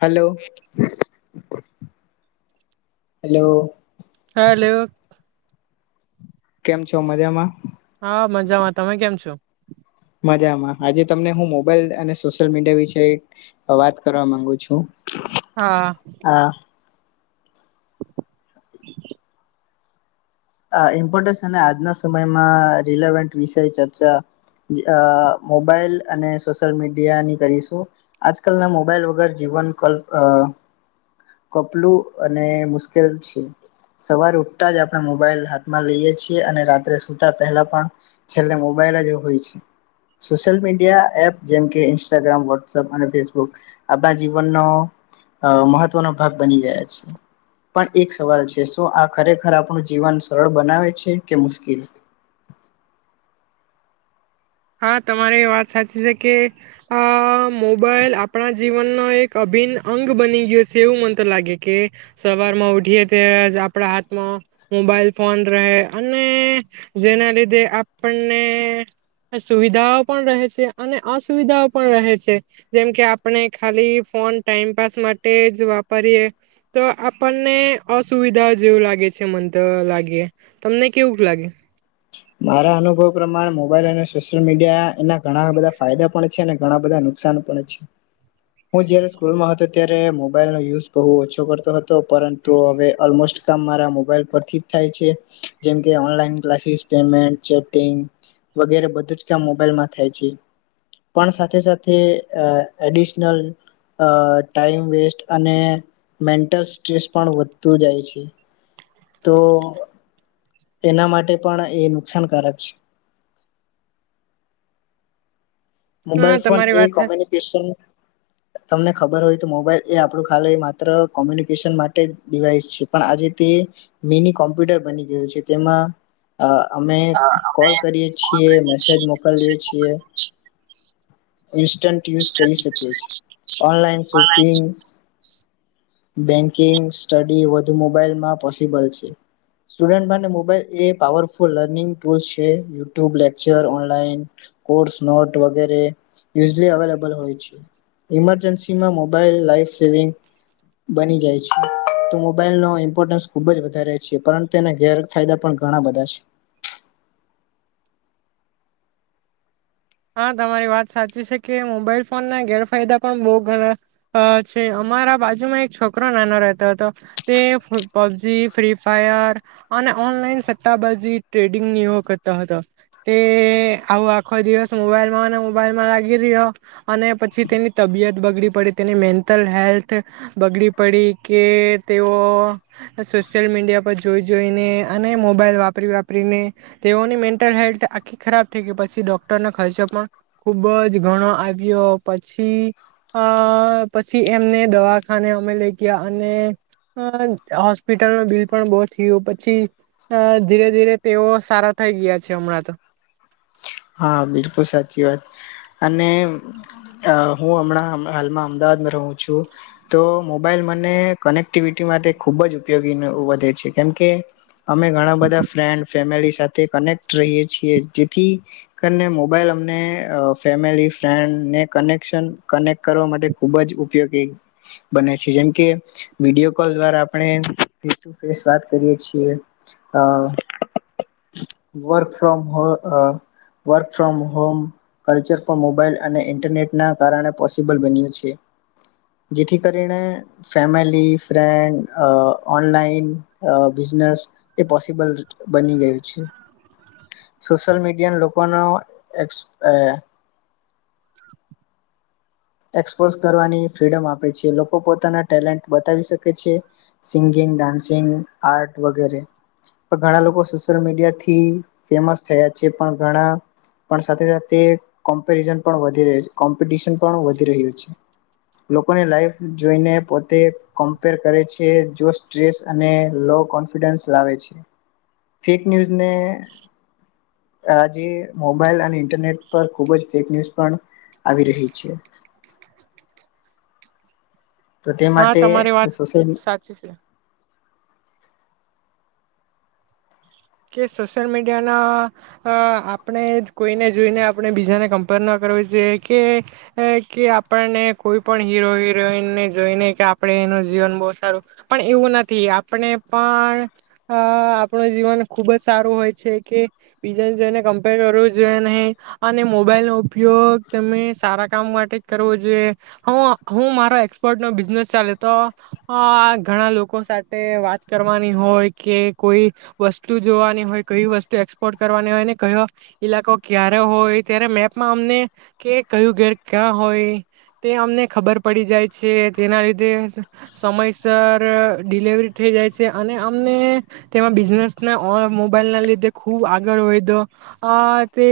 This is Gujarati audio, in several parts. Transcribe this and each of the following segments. હલો હલો હેલો કેમ છો મજામાં હા મજામાં તમે કેમ છો મજામાં આજે તમને હું મોબાઈલ અને સોશિયલ મીડિયા વિશે એક વાત કરવા માંગુ છું હા આ આ ઇમ્પોર્ટસ અને આજના સમયમાં રિલેવેન્ટ વિષ ચર્ચા મોબાઈલ અને સોશિયલ મીડિયાની કરીશું આજકાલના મોબાઈલ વગર જીવનલ્ કોપલું અને મુશ્કેલ છે સવારે ઉઠતા જ આપણે મોબાઇલ હાથમાં લઈએ છીએ અને રાત્રે સુતા પહેલા પણ છેલ્લે મોબાઈલ જ હોય છે સોશિયલ મીડિયા એપ જેમકે ઇન્સ્ટાગ્રામ વોટ્સપ અને ફેસબુક આપણા જીવનનો મહત્વનો ભાગ બની ગયા છે પણ એક સવાલ છે શું આ ખરેખર આપણું જીવન સરળ બનાવે છે કે મુશ્કીલ હા તમારે એ વાત સાચી છે કે આ મોબાઈલ આપણા જીવનનો એક અભિન્ન અંગ બની ગયો છે એવું મન તો લાગે કે સવારમાં ઉઠીએ ત્યારે જ આપણા હાથમાં મોબાઈલ ફોન રહે અને જેના લીધે આપણને સુવિધાઓ પણ રહે છે અને અસુવિધાઓ પણ રહે છે જેમ કે આપણે ખાલી ફોન ટાઈમપાસ માટે જ વાપરીએ તો આપણને અસુવિધાઓ જેવું લાગે છે મંત લાગીએ તમને કેવું લાગે મારા અનુભવ પ્રમાણે મોબાઈલ અને સોશલ મીડિયા એના ઘણા બધા ફાયદા પણ છે અને ઘણા બધા નુકસાન પણ છે હું જારે સ્કૂલમાં હતો ત્યારે મોબાઈલ ન યુઝ બુ ઓછો કરતો હતો પરંતુ હવે ઓલમોસ્ટ કામ મારા મોબાઈલ પરથી થાય છે જેમકે ઓનલાઈન ક્લાસીસ પેમેન્ટ ચેટિંગ વગેરે બધું જ કામ મોબાઈલમાં થાય છે પણ સાથે સાથે એડિશનલ ટાઈમ વેસ્ટ અને મેન્ટલ સ્ટ્રેસ પણ વધતું જાય છે તો એના માટે પણ એ નુકસાનકારક છે મોબાઈલ હા ફોન તમારી એ વાત સાચી કોમ્યુનિકેશન તમને ખબર હોય તો મોબાઈલ એ આપણું ખાલે માત્ર કોમ્યુનિકેશન માટે ડિવાઈસ છે પણ આજે તે મિની કોમ્પ્યુટર બની ગયું છે તેમાં અમે કોલ કરીએ છીએ મેસેજ મોકલીએ છીએ ઇન્સ્ટન્ટ યુઝ કરી શકી છે ઓનલાઈન શોપિંગ બેન્કિંગ સ્ટડી વધુ મોબાઈલમાં પોસિબલ છે સ્ટુડન્ટ માટે મોબાઈલ એ પાવરફુલ લર્નિંગ ટુ છે YouTube lecture online course note વગેરે યુશલી અવેલેબલ હોય છે ઈમરજન્સીમાં મોબલ લાઈફ સેવિગ બની જાય છે મોબલ ન ઇમ્પોર્ટસ ખુબ જ વધારે છે પરંતુ તેના ગેર ફાયદા પણ ઘણા બધા છે હા તમારી વાત સાચી છે કે મોબાઈલ ફોન ના ગેરફાયદા પણ બહુ ઘણા છે અમારા બાજુમાં એક છોકરો નાનો રહેતો હતો તે પબજી ફ્રી ફાયર અને ઓનલાઈન સટ્ટાબાજી ટ્રેડિંગ કરતા હતા તે આવો આખો દિવસ મોબાઈલમાં અને મોબાઈલમાં લાગી રહ્યો અને પછી તેની તબિયત બગડી પડી તેની મેન્ટલ હેલ્થ બગડી પડી કે તેઓ સોશિયલ મીડિયા પર જોઈ જોઈને અને મોબાઈલ વાપરી વાપરીને તેઓની મેન્ટલ હેલ્થ આખી ખરાબ થઈ ગઈ પછી ડૉક ડૉક્ટર નો ખર્ચો પણ ખુબ જ ઘણો આવ્યો પછી પછી એમને દવાખાને અમે લઈ ગયા અને હોસ્પિટલ ન બિલ પણ બહુ થયું પછી ધીરે ધીરે તેઓ સારા થઈ ગયા છે હમણાં તો હા બિલકુલ સાચી વાત અને હું હમણાં હાલમાં અમદાવાદમાં રહું છું તો મોબાઈલ મને કનેક્ટિવિટી માટે ખૂબ જ ઉપયોગી વધે છે કેમકે અમે ઘણા બધા ફ્રેન્ડ ફેમિલી સાથે તે કનેક્ટ રહીએ છીએ જેથી હેન્ને મોબાઈલ અમને અ ફેમિલી ફ્રેન્ડને કનેક્શન કનેક્ટ કરવા માટે ખુબ જ ઉપયોગી બને છે. જેમકે વિડીયો કોલ દ્વારા આપણે ફેસ ટુ ફેસ વાત કરીએ છીએ. અ વર્ક ફ્રોમ હોમ અ વર્ક ફ્રોમ હોમ કલ્ચર પણ મોબાઈલ અને ઇન્ટરનેટના કારણે પોસિબલ બન્યું છે. જેથી કરીને ફેમિલી ફ્રેન્ડ અ ઓનલાઈન અ બિઝનેસ એ પોસિબલ બની ગયું છે સોશલ મીડિયાન લો ઓનો એક્સ અયા એક્સપોઝ કરવાની ફ્રીડમ આપે છે. લોકો પોતાના ટેલેન્ટ બતાવી શકે છે. સિંગિંગ, ડાન્સિંગ, આર્ટ વગેરે. ઘણા લોકો સોશિયલ મીડિયાથી ફેમસ થયા છે, પણ ઘણા પણ સાથે સાથે કોમ્પેરીઝન પણ વધી રહી કોમ્પિટશન પણ વધી રહ્યું છે. લોકોની લાઈફ જોઈને પોતે કમ્પેર કરે છે. જો સ્ટ્રેસ અને લો કોન્ફિડન્સ લાવે છે. ફેક ન્યૂઝને આજે મોબાઈલ અને ઇન્ટરનેટ પર ખૂબ જ ફેક ન્યૂઝ પણ આવી રહી છે. તો તે હા માટે તમારી વાત સોશલ સાચી છે. કે સોશિયલ મીડિયાના અ આપને જ કોઈને જોઈને આપણે બીજાને કમ્પેર ન કરવી જોઈએ કે કે આપણને કોઈ પણ હીરો હિરોઈનને જોઈને કે આપણે એનું જીવન બહુ સારું પણ એવું નથી આપને પણ અ આપણું જીવન ખૂબ જ સારું હોય છે કે બીજા જેને કમ્પેર કરવું જોઈએ નહીં અને મોબાઈલનો ઉપયોગ તમે સારા કામ માટે જ કરવો જોઈએ. હું હું મારો એક્સપોર્ટનો બિઝનેસ ચાલે તો અ આ ઘણા લોકો સાથે વાત કરવાની હોય કે કોઈ વસ્તુ વસ્તુ જોવાની હોય કઈ વસ્તુ એક્સપોર્ટ કરવાની હોય ને કયો ઈલાકો ક્યારે હોય ત્યારે મેપમાં અમને કે કયું ઘેર ક્યાં હોય તે અમને ખબર પડી જાય છે. તેના લીધે સમયસર ડિલેવરી થઈ જાય છે અને અમને તેમાં બિઝનેસ મેં ઓલ મોબાઈલના લીધે ખૂબ આગળ વયધો. આ તે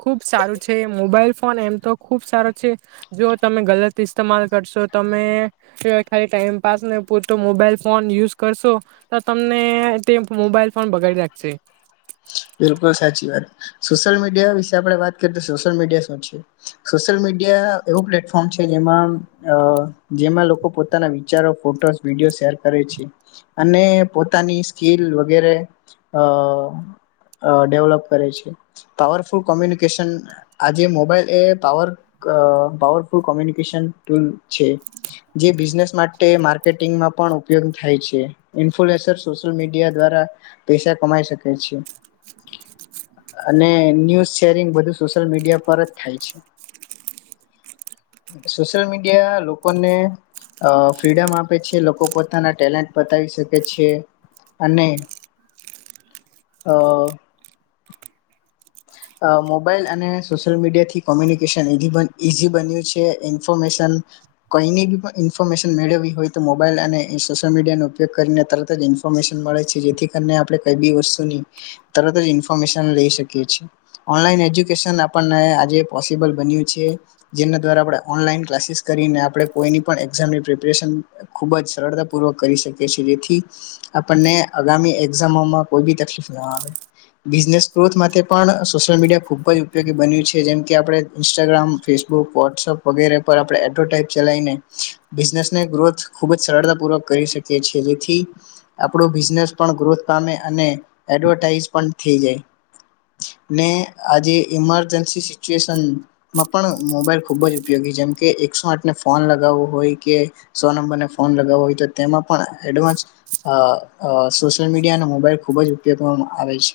ખૂબ સારું છે. મોબાઈલ ફોન એમ તો ખૂબ સારો છે. જો તમે ગલત ઇસ્તેમાલ કરશો તમે કે ખાલી ટાઈમપાસને પૂરતો મોબાઈલ ફોન યુઝ કરશો તો તમને તે મોબાઈલ પણ પણ બગાડી રાખશે. બિલકુલ સાચી વાત. સોશિયલ મીડિયા વિશ આપણે વાત કરીએ તો સોશિયલ મીડિયા શું છે સોશિયલ મીડિયા એવું પ્લેટફોર્મ છે જેમાં અ જેમાં લોકો પોતાના વિચારો ફોટોસ વિડીયો શેર કરે છે અને પોતાની સ્કીલ વગેરે અ ડેવલપ કરે છે પાવરફુલ કોમ્યુનિકેશન આજે મોબાઈલ એ અ ડેવલોપ કરે છે. પાવરફુલ કોમ્યુનિકેશન આજે મોબાઈલ એ પાવર અ પાવરફુલ કોમ્યુનિકેશન ટૂલ છે. જે બિઝનેસ માટે માર્કેટિંગમાં પણ ઉપયોગી થાય છે. ઈન્ફ્લુએસર સોશયલ મીડિયા દ્વારા પૈસા કમાઈ શકે છે. અને ન્યૂઝ શેરિંગ બધું સોશલ મીડિયા પર જ થાય છે. સોશયલ મીડિયા લોકોને અ ફ્રીડમ આપે છે લોકો પોતાના ટેલેન્ટ પ તાવી શકે છે અને હવ. અ મોબાઈલ અને સોશિયલ મીડિયાથી કોમ્યુનિકેશન ઈઝી બન ઈઝી બન્યું છે. ઇન્ફોર્મેશન કોઈની બી પણ ઇન્ફોર્મેશન મેળવવી હોય તો મોબાઈલ અને ઈ સોશિયલ મીડિયાનો ઉપયોગ કરીને તરત જ ઇન્ફોર્મેશન મળે છે. જેથી કરીને આપણે કઈ બી વસ્તુની તરત જ ઇન્ફોર્મેશન લઈ શકીએ થ્યું છે. ઓનલાઈન એજ્યુકેશન આપણને આજે પોસીબલ બન્યું છે. જેના દ્વારા આપડા ઓનલાઈન ક્લાસીસ કરીને આપડે કોઈની પણ એક્ઝામની પ્રિપરેશન ખુબ જ સરળતાપૂર્વક કરી શકીએ છીએ. જેથી આપણને અગામી એક્ઝામોમાં કોઈ બી તકલીફ નો આવે બિઝનેસ ગ્રોથ માટે પણ સોશિયલ મીડિયા ખૂબ જ ઉપયોગી બન્યું છે. જેમ કે આપણે ઇન્સ્ટાગ્રામ, ફેસબુક, વોટ્સઅપ વગેરે પર આપણે એડવટાઈપ ચલાવીને બિઝનેસને ગ્રોથ ખૂબ જ સરળતા પૂર્વક કરી શકીએ છીએ. જેથી આપડો બિઝનેસ પણ ગ્રોથ પામે અને એડવટાઈઝ પણ થઈ જાય. ને આજે ઈમરજન્સી સિચ્યુએશનમાં પણ મોબાઈલ ખુબ જ ઉપયોગી જેમકે એકસો આઠને ફોન લગાવવો હોય કે સો નંબરને ફોન લગાવવો હોય તો તેમાં પણ એડવાન્સ અ અ સોશિયલ મીડિયા અને મોબાઈલ ખુબ જ ઉપયોગમાં આવે છે.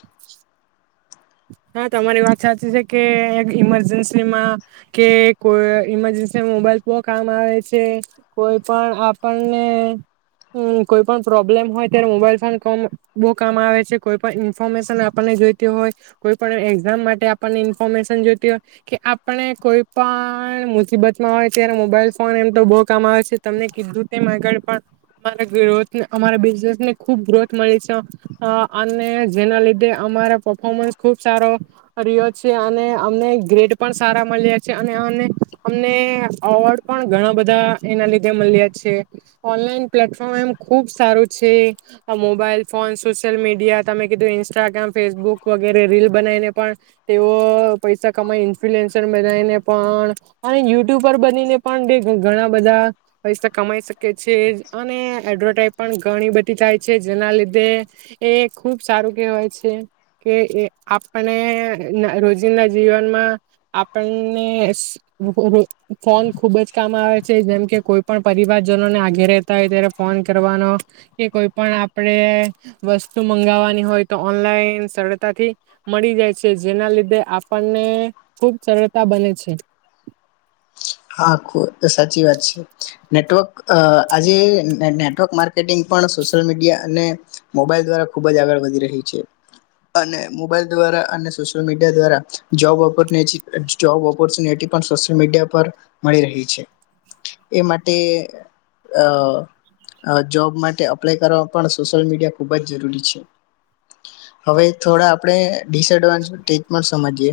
હા, તમારી વાત સાચી છે કે એક ઈમરજન્સીમાં કે કોઈ ઈમરજન્સી મોબાઈલ બહુ કામ આવે છે. કોઈ પણ આપણને હમ કોઈ પણ પ્રોબ્લેમ હોય ત્યારે મોબાઈલ ફોન બહુ કામ આવે છે કોઈ પણ ઇન્ફોર્મેશન આપણને જોઈતી હોય કોઈ પણ એક્ઝામ માટે આપણને ઇન્ફોર્મેશન જોઈતી હોય કે આપણે કોઈ પણ મુસીબતમાં હોય ત્યારે મોબાઈલ ફોન એમ તો બહુ કામ આવે છે તમને કીધું તેમ આગળ પણ અમારા ગ્રોથ અમારા બિઝનેસને ખૂબ ગ્રોથ મળી છ આ અને જેના લીધે અમારા પફોર્મન્સ ખુબ સારો રિયો છે અને અમને ગ્રેડ પણ સારા મલ્યા છે. અને અને અમને અવોર્ડ પણ ઘણા બધા એના લીધે મલ્યા છે. ઓનલાઈન પ્લેટફોર્મ એમ ખૂબ સારું છે. મોબાઈલ ફોન સોશિયલ મીડિયા તમે કીધું ઇન્સ્ટાગ્રામ ફેસબુક વગ રેરે રીલ બનાઈને પણ તેઓ પૈસા કમાઈ ઇન્ફલુએન્સર બનાઈને પણ અને યુટ્યુબર બનીને પણ તેધ ઘણા બધા પૈસા કમાઈ શકે છે અને એડવટાઈ પણ ઘણી બધી થાય છે જેના લીધે એ ખુબ સારું કેહવાય છે. કે એ આપણને રોજિંદા જીવનમાં આપણને એસ ઉ રો ફોન ખુબ જ કામ આવે છે જેમ કે કોઈ પણ પરિવારજનોને આગે રહેતા હોય ત્યારે ફોન કરવાનો કે કોઈ પણ આપરે વસ્તુ મંગાવવાની હોય તો ઓનલાઈન સરળતાથી મળી જાય છે જેના લીધે આપણને ખૂબ સરળતા બને છે. હા, ખુ સાચી વાત છે નેટવર્ક અ આજે ને નેટવર્ક માર્કેટિંગ પણ સોશલ મીડિયા અને મોબાઈલ દ્વારા ખૂબ જ આગળ વધી રહી છે. અને મોબાઈલ દ્વારા અને સોશયલ મીડિયા દ્વારા જોબ ઓપરનેચી જોબ ઓપરચ્યુનેટી પણ સોશયલ મીડિયા પર મળી રહી છે. એ માટે અ અ જોબ માટે અપ્લાય કરવા પણ સોશિયલ મીડિયા ખુબ જ જરૂરી છે. હવે થોડા આપણે ડિસએડવાન્જ સ્ટેજ પણ સમજીએ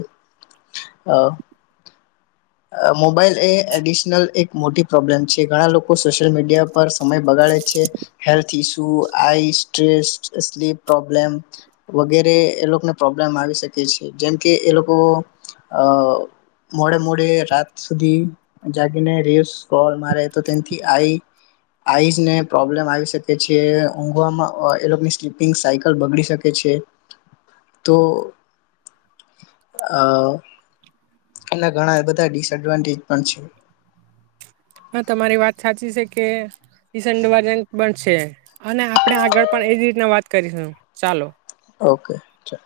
અ આ મોબાઈલ એ એડિશનલ એક મોટી પ્રોબ્લેમ છે. ઘણા લોકો સોશ્યલ મીડિયા પર સમય બગાડે છે health issue eye stress, sleep problem વગેરે એ લોકોને પ્રોબ્લેમ આવી શકે છે. જેમકે એ લોકો અ મોડે મોડે રાત સુધી જાગીને રેસ કોલ મારે તો તેનથી આઈ આઈઝ ને પ્રોબ્લેમ આવી શકે છે. ઊંઘવામાં ઓઅ એ લોકની સ્લીપિંગ સાયકલ બગડી શકે છે તો અ એના ઘણાબધા ડિસએડવાન્ટેજ પછી હા, તમારી વાત સાચી છે. કે ડિસએન્ડવાજંટ પણ છે અને આપણે આગળ પણ એજ રીતના વાત કરીશું. ચાલો ઓકે છે.